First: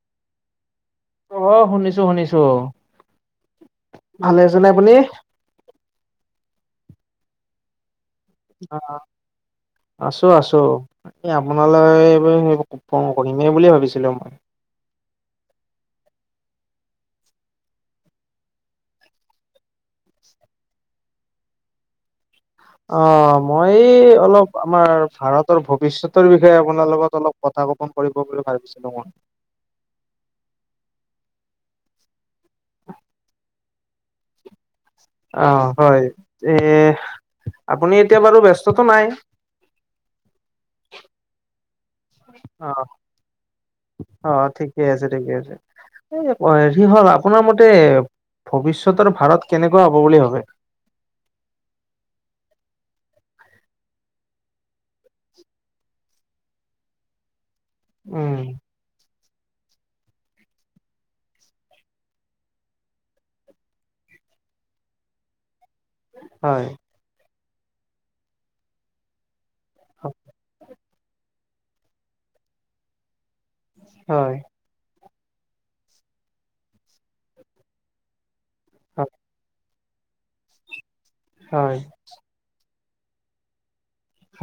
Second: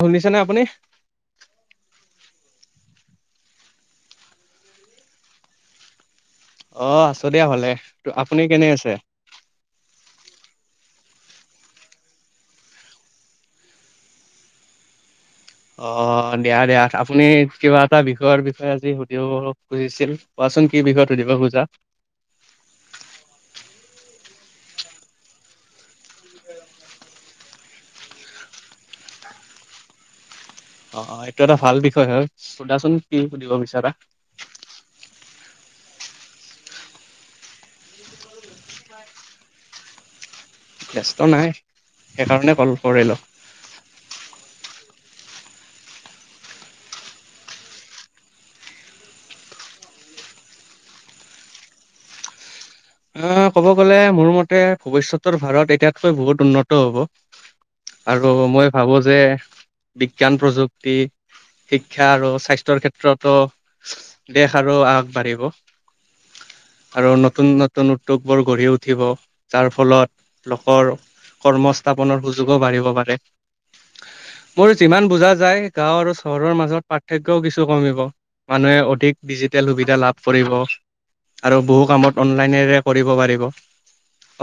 শুনিছে নে আপুনি? আহ শুনিছো শুনিছো। ভালে আছে নে আপুনি। অ' আছো দিয়া ভালে ত আপুনি কেনে আছে? আছো আছো, এই আপোনালৈ এইব সেইবোৰ ফোন কৰিমেই বুলিয়ে ভাবিছিলোঁ মই। [unintelligible] অ'দিয়া দিয়া আপুনি কিবা এটা বিষয়ৰ বিষয়ে আজি সুধিব খুজিছিল। চোন কি বিষয়ে সুধিব খোজা? অ'মই অলপ আমাৰ ভাৰতৰ ভৱিষ্যতৰ বিষয়ে আপোনাৰ লগত অলপ কথা। ন কৰিব বুলি ভাবিছিলো মই। [unintelligible] অ অ, এইটো এটা ভাল বিষয় হয় সোধাচোন কি সুধিব বিচাৰা। অ হয়, এ আপুনি এতিয়া বাৰু ব্যস্ততটো নাই? ব্যস্ত নাই সেইকাৰণে অ কল কৰিলো। ঠিক আছে ঠিকে আছে। এ হেৰি হল আপোনাৰ মতে ভৱিষ্যতৰ ভাৰত কেনেকুৱা হব বুলি ভাবে [unintelligible] আহ ক'ব গ'লে মোৰ মতে ভৱিষ্যতৰ ভাৰত এতিয়াতকৈ বহুত উন্নত হব আৰু উম মই ভাবো যে বিজ্ঞান প্ৰযুক্তি শিক্ষা আৰু স্বাস্থ্যৰ ক্ষেত্ৰতো দেশ আৰু আগবাঢ়িব হয় আৰু নতুন নতুন উদ্যোগ বোৰ গঢ়ি উঠিব যাৰ ফলত লোকৰ কৰ্মস্থাপনৰ সুযোগো বাঢ়িব পাৰে হয় মোৰ যিমান বুজা যায় গাঁও আৰু চহৰৰ মাজত পাৰ্থক্যও কিছু কমিব মানুহে হয় অধিক ডিজিটেল সুবিধা লাভ কৰিব আৰু হয় বহু কামত অনলাইনেৰে কৰিব পাৰিব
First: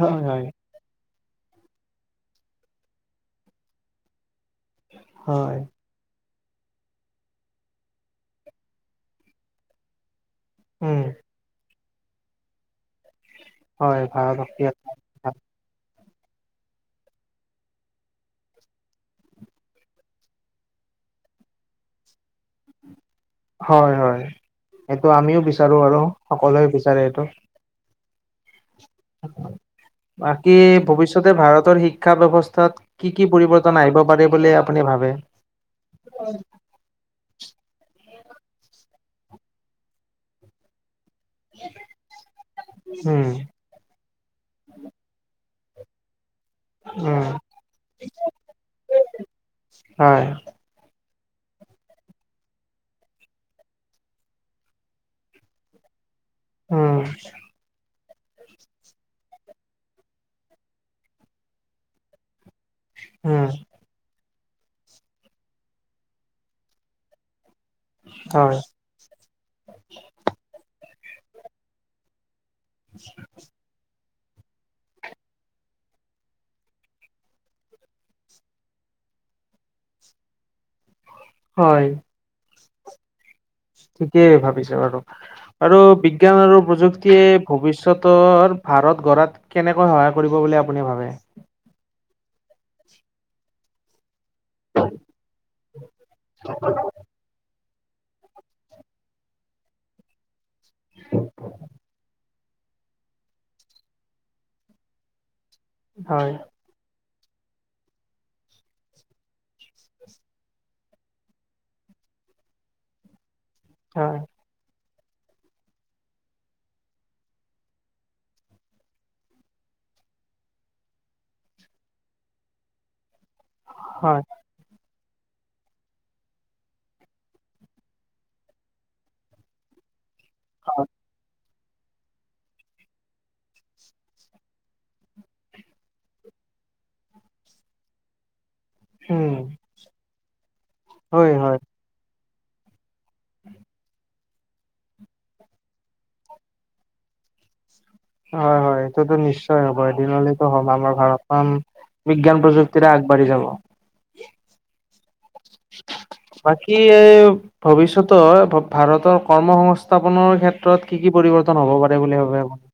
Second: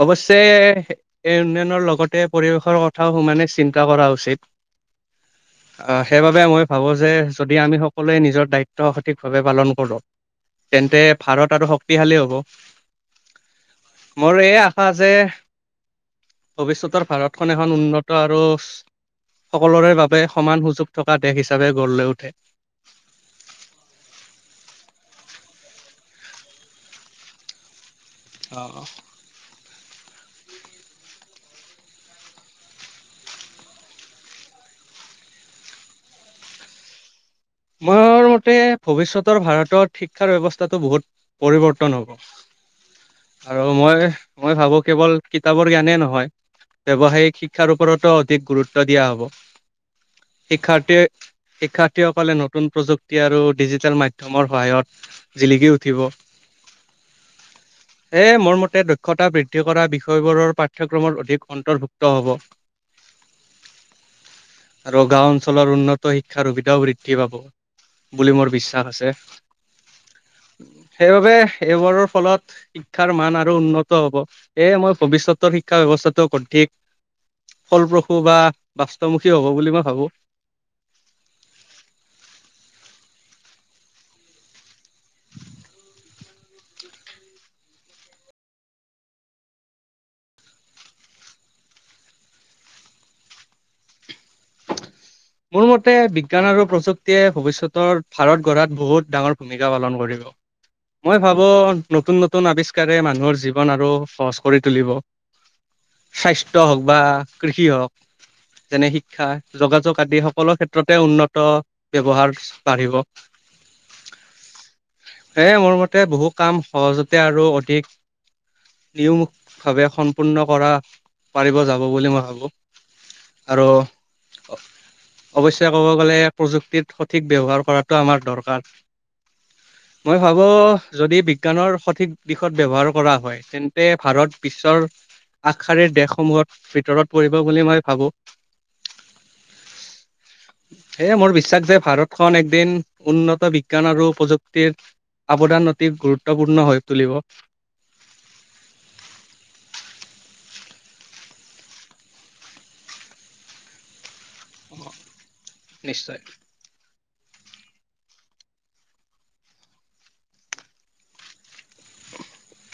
হয় হয় এই উন্নয়নৰ লগতে পৰিৱেশৰ কথাও সমানে চিন্তা কৰা উচিত হয় আহ সেইবাবে মই ভাবোঁ যে যদি আমি সকলোৱে নিজৰ দায়িত্ব সঠিকভাৱে পালন কৰোঁ উম তেন্তে ভাৰত আৰু শক্তিশালী হ'ব হয় ভাল মোৰ এই আশা যে ভৱিষ্যতৰ ভাৰতখন এখন উন্নত আৰু সকলোৰে বাবে সমান সুযোগ থকা দেশ হিচাপে গঢ় লৈ উঠে হয় হয় এইটো আমিও বিচাৰো আৰু সকলোৱে বিচাৰে এইটো অ [unintelligible] বাকী ভৱিষ্যতে ভাৰতৰ শিক্ষা ব্যৱস্থাত কি কি পৰিৱৰ্তন আহিব পাৰে বুলি আপুনি ভাৱে মোৰ মতে ভৱিষ্যতৰ ভাৰতত শিক্ষাৰ ব্যৱস্থাটো বহুত পৰিৱৰ্তন হব উম আৰু মই মই ভাবো কেৱল কিতাপৰ জ্ঞানে নহয় উম ব্যৱসায়িক শিক্ষাৰ ওপৰতো অধিক গুৰুত্ব দিয়া হব হয় শিক্ষাৰ্থীৰ শিক্ষাৰ্থীসকলে নতুন নতুন প্ৰযুক্তি আৰু ডিজিটেল মাধ্যমৰ সহায়ত জিলিকি উঠিব উম এ মোৰ মতে দক্ষতা বৃদ্ধি কৰা বিষয়বোৰৰ পাঠ্যক্ৰমৰ অধিক অন্তৰ্ভুক্ত হ'ব উম আৰু গাওঁ অঞ্চলৰ উন্নত শিক্ষাৰ সুবিধাও বৃদ্ধি পাব বুলি মোৰ হয় বিশ্বাস আছে সেইবাবে এইবোৰৰ ফলত শিক্ষাৰ মান আৰু উন্নত হব এইয়ে মই ভৱিষ্যতৰ শিক্ষা ব্যৱস্থাটোক অধিক ফলপ্ৰসূ বা বাস্তমুখী হ'ব বুলি মই ভাবো হয় ঠিকেই ভাবিছে বাৰু আৰু বিজ্ঞান আৰু প্ৰযুক্তিয়ে ভৱিষ্যতৰ ভাৰত গঢ়াত কেনেকৈ সহায় কৰিব বুলি আপুনি ভাবে [unintelligible] [unintelligible] মোৰ মতে বিজ্ঞান আৰু প্ৰযুক্তিয়ে ভৱিষ্যত উত্তৰ ভাৰত গঢ়াত বহুত ডাঙৰ ভূমিকা পালন কৰিব মই ভাবোঁ নতুন নতুন আৱিষ্কাৰে মানুহৰ জীৱন আৰু সহজ কৰি তুলিব হয় স্বাস্থ্য হওক বা কৃষি হওক যেনে শিক্ষা যোগাযোগ আদি সকলো ক্ষেত্ৰতে উন্নত ব্যৱহাৰ বাঢ়িব হয় এ মোৰ মতে বহু কাম সহজতে আৰু অধিক নিউভাৱে সম্পূৰ্ণ কৰা পাৰিব যাব বুলি মই ভাবো আৰু হয় অৱশ্যে কব গলে প্ৰযুক্তিত সঠিক ব্যৱহাৰ কৰাটো আমাৰ দৰকাৰ মই ভাবো হয় যদি বিজ্ঞানৰ সঠিক দিশত ব্যৱহাৰ কৰা হয় তেন্তে ভাৰত বিশ্বৰ আগশাৰীৰ দেশসমূহত ভিতৰত পৰিব বুলি মই ভাবো। উম সেয়ে হয় মোৰ হয় বিশ্বাস যে ভাৰতখন এদিন উন্নত বিজ্ঞান আৰু প্ৰযুক্তি। অৱদান অতি গুৰুত্বপূৰ্ণ হৈ তুলিব। হয় হয় এইটোতো নিশ্চয় হব এদিনলৈতো হব আমাৰ ভাৰতখন। বিজ্ঞান প্ৰযুক্তিৰে আগবাঢ়ি যাব। অ বাকি ভৱিষ্যতৰ ভাৰতৰ কৰ্মসংস্থাপনৰ ক্ষেত্ৰত কি কি পৰিৱৰ্তন। হ'ব পাৰে বুলি ভাবে আপুনি।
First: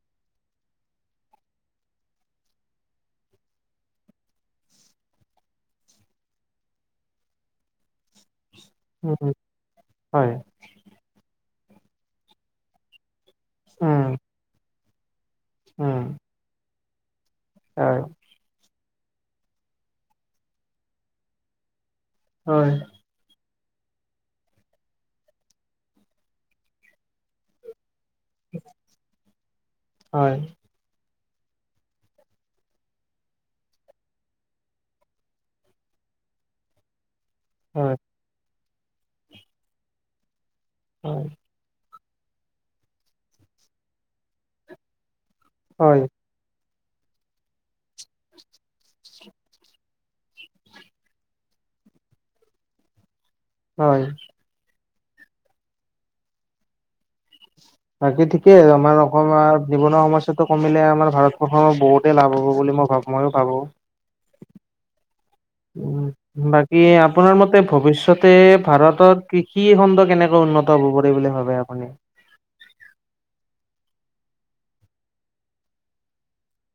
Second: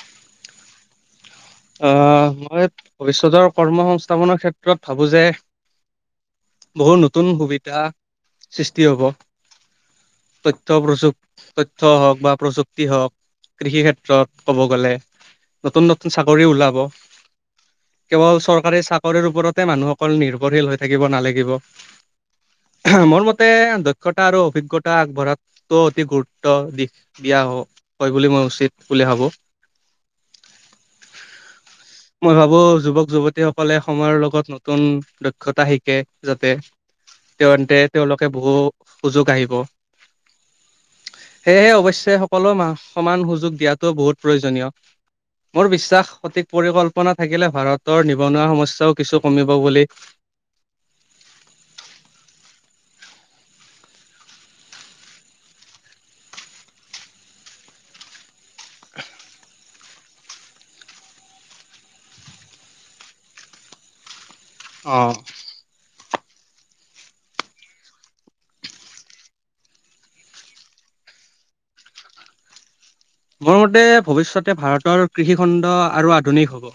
আহ মই ভৱিষ্যতৰ কৰ্মসংস্থাপনৰ ক্ষেত্ৰত ভাবো যে। বহুত নতুন সুবিধা। সৃষ্টি হ'ব উম হয় তথ্য প্ৰযুপ। তথ্য হওক বা প্ৰযুক্তি হওক কৃষি উম ক্ষেত্ৰত কব গলে। নতুন নতুন উম চাকৰি ওলাব হয় কেৱল চৰকাৰী। ওপৰতে মানুহসকল নিৰ্ভৰশীল হৈ থাকিব নালাগিব হয় মোৰ ম তে দক্ষতা আৰু অভিজ্ঞতা আগবঢ়াতো অতি গুৰুত্ব দিশ দিয়া হ। হয় বুলি মই উচিত ভোলে হ'ব। হয়। [unintelligible] মই ভাবোঁ যুৱক যুৱতীসকলে সময়ৰ লগত নতুন দক্ষতা শিকে যাতে। তেন্তে হয় তেওঁলোকে বহু সুযোগ আহিব। হয় সেয়েহে অৱশ্যয়। সকলো সমান সুযোগ দিয়া টো বহুত প্ৰয়োজনীয় মোৰ হয় বিশ্বাস সঠিক পৰিকল্প। থাকিলে ভাৰতৰ নিবনুৱা সমস্যাও কিছু কমিব বুলি। [unintelligible] হয়। বাকী ঠিকেই আমাৰ অকণমান জীৱনৰ সমস্যাটো কমিলে আমাৰ ভাৰতবৰ্ষৰ বহুতেই লাভ হ'ব বুলি। মই ভাবোঁ মইয়ো ভাবোঁ। অহ। [unintelligible] উম বাকী আপোনাৰ মতে ভৱিষ্যতে ভাৰতত কৃষি খণ্ড কেনেকৈ উন্নত হ'ব পাৰি বুলি ভাব। আপুনি। [unintelligible] মোৰ মতে ভৱিষ্যতে ভাৰতৰ কৃষিখণ্ড আৰু আধুনিক হব।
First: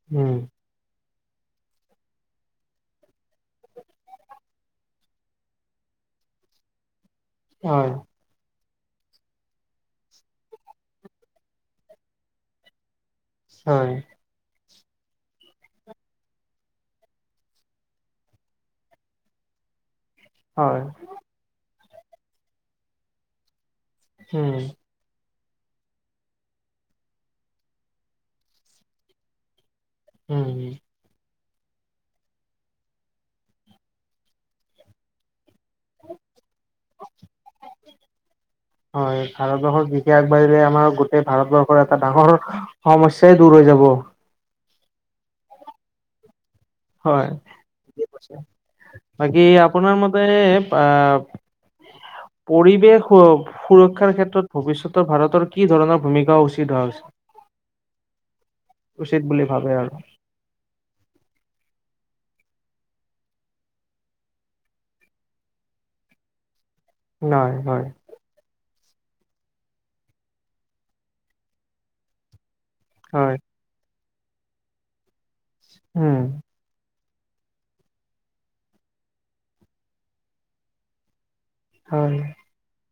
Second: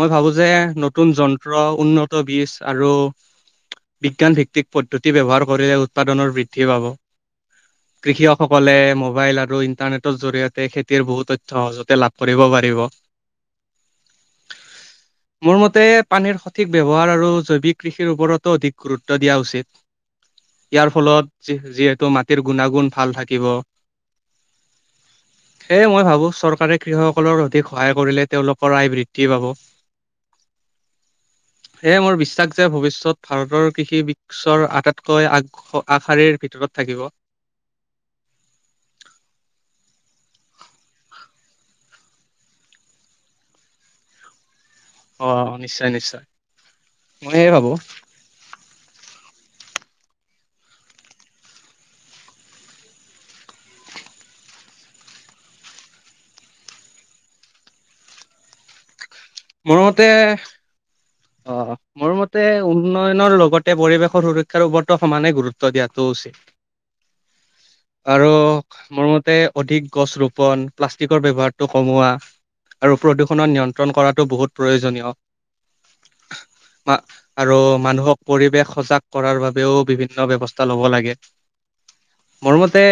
মই ভাবোঁ উম যে নতুন যন্ত্ৰ উন্নত বীজ আৰু। বিজ্ঞানভিত্তিক পদ্ধতি ব্যৱহাৰ কৰিলে উৎপাদনৰ বৃদ্ধি পাব। হয়। অকলে মোবাইল আৰু ইণ্টাৰনেটৰ জৰিয়তে খেতিৰ বহুত তথ্য সহজতে লাভ কৰিব পাৰিব। হয়। [unintelligible] মোৰ মতে পানীৰ সঠিক ব্যৱহাৰ আৰু জৈৱিক কৃষিৰ ওপৰতো অধিক গুৰুত্ব দিয়া উচিত। হয়, ইয়াৰ ফলত যিহেতু মাটিৰ গুণাগুণ ভাল থাকিব। হম। সেয়ে মই ভাবোঁ চৰকাৰে কৃষকসকলৰ অধিক সহায় কৰিলে তেওঁলোকৰ আয় বৃদ্ধি পাব। উম হম। সেয়ে মোৰ বিশ্বাস যে ভৱিষ্যয়ত ভাৰতৰ কৃষি বিশৰ আটাইতকৈ আগ। আশাৰীৰ ভিতৰত থাকিব। হয় ভাৰতবৰ্ষৰ কৃষি আগবাঢ়িলে আমাৰ গোটেই ভাৰতবৰ্ষৰ এটা ডাঙৰ সমস্যা দূৰ হৈ যাব। অ নিশ্চয় নিশ্চয়। মই সেয়ে ভাবো হয়। বাকি আপোনাৰ মতে আ। [unintelligible] পৰিৱেশ সুৰক্ষাৰ ক্ষেত্ৰত ভৱিষ্যতৰ ভাৰতৰ কি ধৰণা ভূমিকা উচিত ধাৰা হৈছে। [unintelligible] উচিত বুলি ভাবে মোৰ আৰু। মতে অ মোৰ মতে উন্নয়নৰ লগতে পৰিৱেশৰ সুৰক্ষাৰ ওপৰতো সমানে গুৰুত্ব দিয়াটো উচিত। নহয় নহয়। আৰু মোৰ মতে অধিক গছ ৰোপন প্লাষ্টিকৰ ব্যৱহাৰটো কমোৱা। আৰু হয় প্ৰদূষণত নিয়ন্ত্ৰণ কৰাটো বহুত প্ৰয়োজনীয়। উম। আৰু মানুহক পৰিৱেশ সজাগ কৰাৰ বাবেও বিভিন্ন ব্যৱস্থা লব লাগে। হয় মোৰমতে।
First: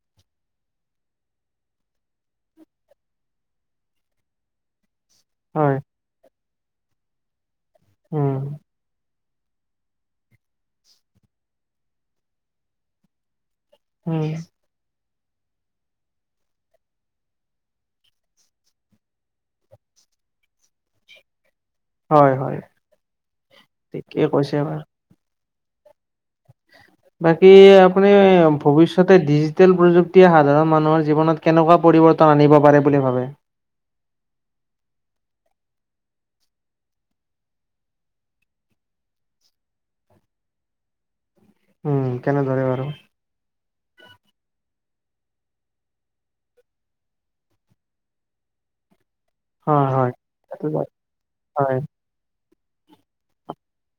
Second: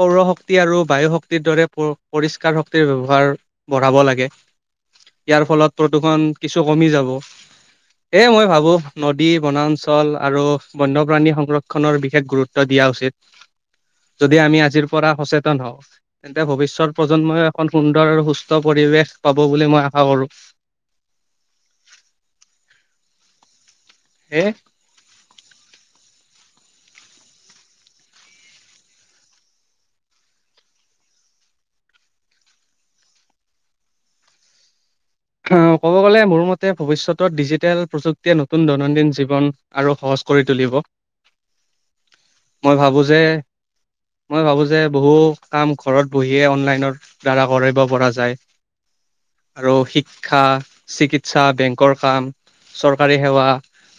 সৌৰ শক্তি আৰু বায়ু শক্তিৰ দৰে পৰিষ্কাৰ শক্তিৰ ব্যৱহাৰ বঢ়াব লাগে। ইয়াৰ ফলত হয় প্ৰদূষণ কিছু কমি যাব এয়ে উম মই ভাবোঁ নদী। নদী বনাঞ্চল আৰু বন্যপ্ৰাণী সংৰক্ষণৰ বিশেষ গুৰুত্ব দিয়া উচিত। উম যদি আমি আজিৰ। পৰা সচেতন হয়, তেন্তে ভৱিষ্যত প্ৰজন্মই এখন সুন্দৰ আৰু সুস্থ পৰিৱেশ পাব বুলি মই আশা কৰোঁ। হয়, হয়, ঠিকেই কৈছে এ আবাৰ বাকী আপুনি ভৱিষ্যতে ডিজিটেল প্ৰযুক্তিয়ে সাধাৰণ মানুহৰ জীৱনত কেনেকুৱা পৰি পৰিৱৰ্তন আনিব পাৰে বুলি ভাবে। অ ক'ব গ'লে মোৰ মতে ভৱিষ্যতত ডিজিটেল প্ৰযুক্তিয় নতুন দৈনন্দিন জীৱন আৰু সহজ। কৰি তুলিব। উম কেনে ধৰে মই বাৰু? ভাবো [inaudible] মই ভাবো যে বহু কাম ঘৰত বহিয়ে অনলাইনৰ দ্বাৰা কৰিব পৰা যায়। আৰু হয় হয় শিক্ষা, চিকিৎসা, হয় বেংকৰ কাম। চৰকাৰী সেৱা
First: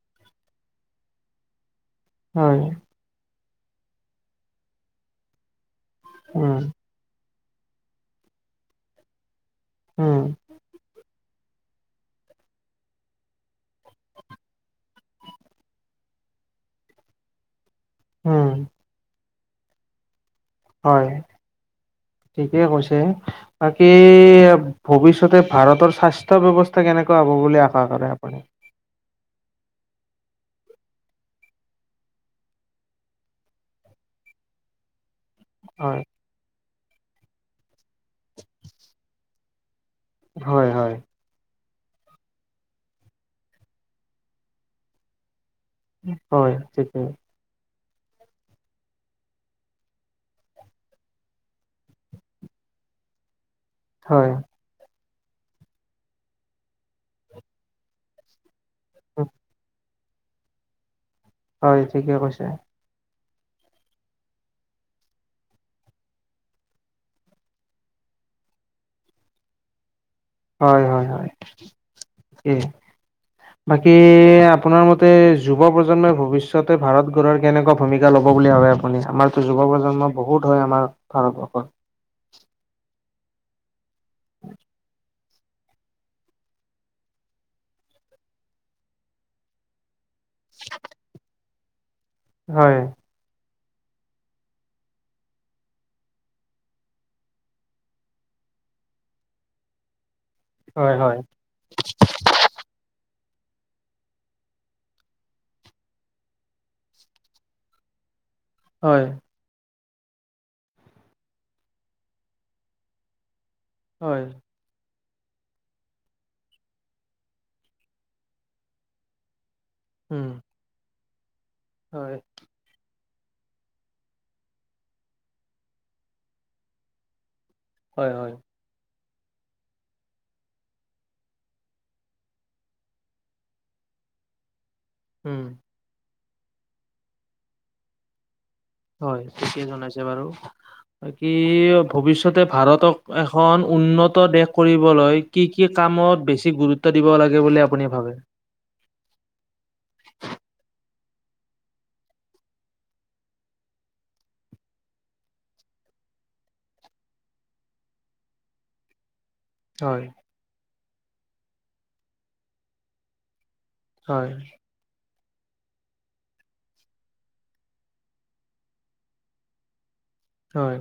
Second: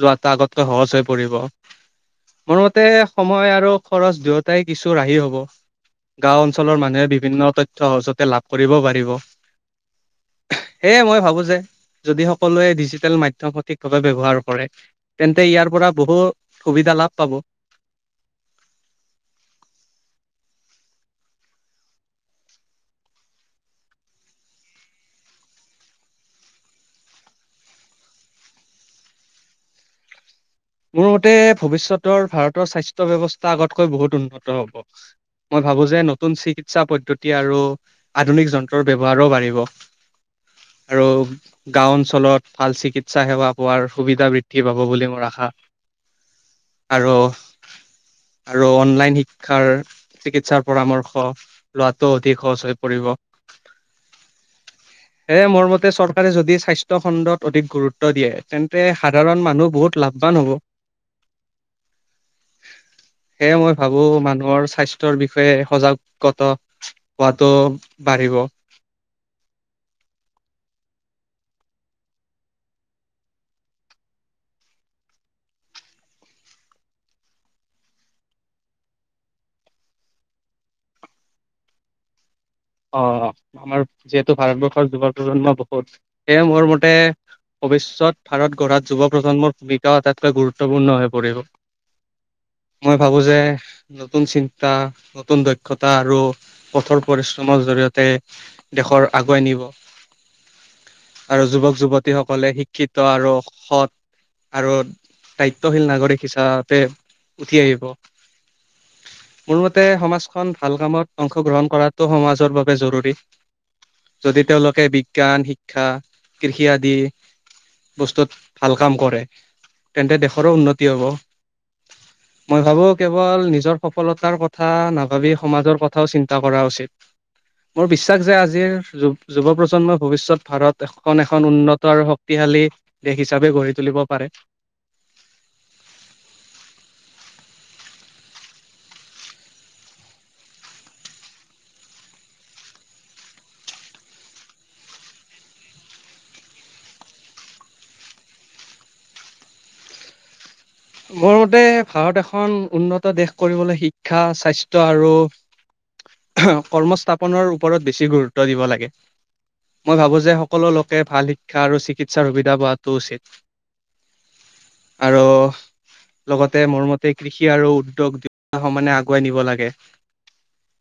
লোৱাটো আগতকৈ সহজ হৈ পৰিব। মোৰ হয় মতে সময় আৰু খৰচ দুয়োটাই কিছু ৰাহি হ'ব। গাঁও উম অঞ্চলৰ মানুহে বিভিন্ন তথ্যয় সহজতে লাভ কৰিব পাৰিব। উম! সেয়ে মই ভাবো যে যদি সকলোৱে ডিজিটেল মাধ্যয়ম সঠিকভাৱে ব্যৱহাৰ কৰে তেন্তে ইয়াৰ পৰা পৰা বহু সুবিধা লাভ পাব। উম! হয়। ঠিকেই কৈছে বাকী ভৱিষ্যতে ভাৰতৰ স্বাস্থ্য ব্যৱস্থা কেনেকুৱা হ'ব বুলি আশা কৰে আপুনি? [inaudible] মোৰ মতে ভৱিষ্যতৰ ভাৰতৰ স্বাস্থ্য ব্যৱস্থা আগতকৈ বহুত উন্নত হ'ব। মই ভাবো যে হয় নতুন চিকিৎসা পদ্ধতি আৰু আধুনিক যন্ত্ৰৰ ব্যৱহাৰো বাঢ়িব। হয় হয় আৰু গাঁও অঞ্চলত ভাল চিকিৎসা সেৱা পোৱাৰ সুবিধা বৃদ্ধি পাব বুলি মোৰ আশা। হয় ঠিকেই। আৰু [inaudible] আৰু অনলাইন শিক্ষাৰ চিকিৎসাৰ পৰামৰ্শ লোৱাটো অধিক সহজ হৈ পৰিব। [inaudible] হয়। এ মোৰ মতে চৰকাৰে যদি স্বাস্থ্য খণ্ডত অধিক গুৰুত্ব দিয়ে। তেন্তে সাধাৰণ মানুহ বহুত লাভবান হ'ব। হয় ঠিকে কৈছে। সেয়ে মই ভাবো মানুহৰ স্বাস্থ্যৰ বিষয়ে সজাগতা হোৱাটো বাঢ়িব। [inaudible] হয়, হয়, হয়, এই বাকী আপোনাৰ মতে যুৱ প্ৰজন্মই ভৱিষ্যতে ভাৰত গঢ়াৰ কেনেকুৱা ভূমিকা ল'ব? বুলি ভাবে আপুনি আমাৰতো যুৱ প্ৰজন্ম বহুত হয় আমাৰ ভাৰতবৰ্ষত। [inaudible] অ আমাৰ যিহেতু ভাৰতবৰ্ষৰ যুৱ প্ৰজন্ম বহুত, সেয়ে মোৰ মতে ভৱিষ্যত ভাৰত গঢ়াত যুৱ প্ৰজন্মৰ ভূমিকাও এটা খুবকে গুৰুত্বপূৰ্ণ হৈ পৰিব, হয়, মই ভাবো যে নতুন চিন্তা, নতুন দক্ষতা, আৰু পথৰ পৰি জৰিয়তে দেশৰ আগুৱাই নিব। হয়, হয়, আৰু যুৱক- যুৱতী সকলে শিক্ষিত আৰু সৎ আৰু দায়িত্বশীল নাগৰিক হিচাপতে উঠি আহিব। হয়। তে সমাজখন ভাল কামত অংশগ্ৰহণ কৰাটো সমাজৰ বাবে জৰুৰী। হয়, যদি তেওঁলোকে বি জ্ঞান শিক্ষা কৃষি আদি বস্তুত ভাল কাম কৰে। তেন্তে উম, দেশৰো উন্নতি হব। হয়। মই ভাবো কেৱল নিজৰ সফলতাৰ কথা নাভাবি সমাজৰ কথাও চিন্তা কৰা উচিত। মোৰ হয়, বিশ্বাস হয়, যে আজিৰ যুগত যুৱ প্ৰজন্মই ভৱিষ্যত ভাৰত এখন এখন উন্নত আৰু শক্তিশালী দেশ হিচাপে গঢ়ি তুলিব পাৰে। [inaudible] হম। হয় ঠিকে জনাইছে বাৰু কি ভৱিষ্যতে ভাৰতক এখন উন্নত দেশ কৰিবলৈ কি কি কামত বেছি গুৰুত্ব দিব লাগে বুলি আপুনি ভাবে [unintelligible] মোৰ মতে ভাৰত এখন উন্নত দেশ কৰিবলৈ শিক্ষা স্বাস্থ্য আৰু কৰ্মস্থাপনৰ ওপৰত বেছি গুৰুত্ব দিব লাগে। মই হয়। ভাবোঁ যে সকলো লোকে ভাল শিক্ষা আৰু চিকিৎসাৰ সুবিধা পোৱাটো উচিত। হয়। আৰু লগতে মোৰ মতে কৃষি আৰু উদ্যোগ দুইয়োটা সমানে আগুৱাই নিব লাগে। হয়।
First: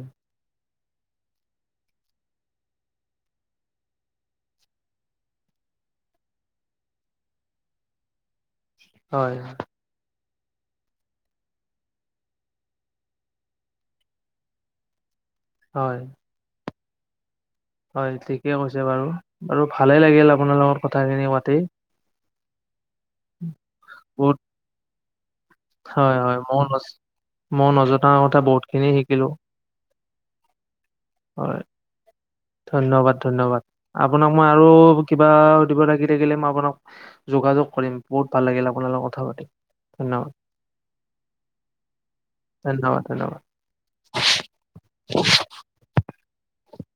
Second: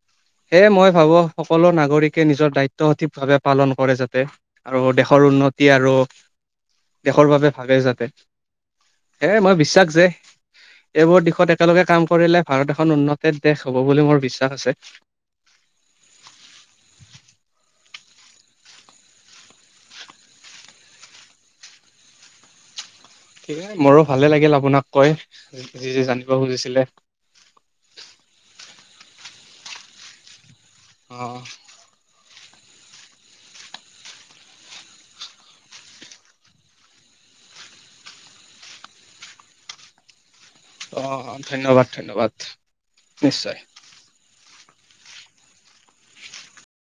এহ মই ভাবোঁ সকলো নাগৰিকে নিজৰ দায়িত্ব সঠিকভাৱে পালন কৰে যাতে আৰু দেশৰ উন্নত এ আৰু দেশৰ বাবে ভাগে যাতে হয়, সেইকাৰে মই বিশ্বাস [inaudible] এইবোৰ দিশত একেলগে কাম কৰিলে ভাৰত এখন উন্নতিৰ দেশ হব বুলি মোৰ বিশ্বাস আছে। হয়। হয় ঠিকে কৈছে বাৰু বাৰু ভালে লাগিল আপোনাৰ লগত কথাখিনি পাতি মোৰো ভালে বহুত লাগিল আপোনাক কৈ যি যি হয় জানিব হয় মই খুজিছিলে। মই নজনা কথা বহুতখিনি শিকিলোঁ। অহ। হয়, ধন্যবাদ ধন্যবাদ আপোনাক মই আৰু কিবা সুধিব লাগি থাকিলে মই আপোনাক যোগাযোগ কৰিম বহুত ভাল লাগিল আপোনাৰ লগত কথা পাতিম ধন্যবাদ। অহ ধন্যবাদ ধন্যবাদ ধন্যবাদ, ধন্যবাদ। নিশ্চয়। [unintelligible]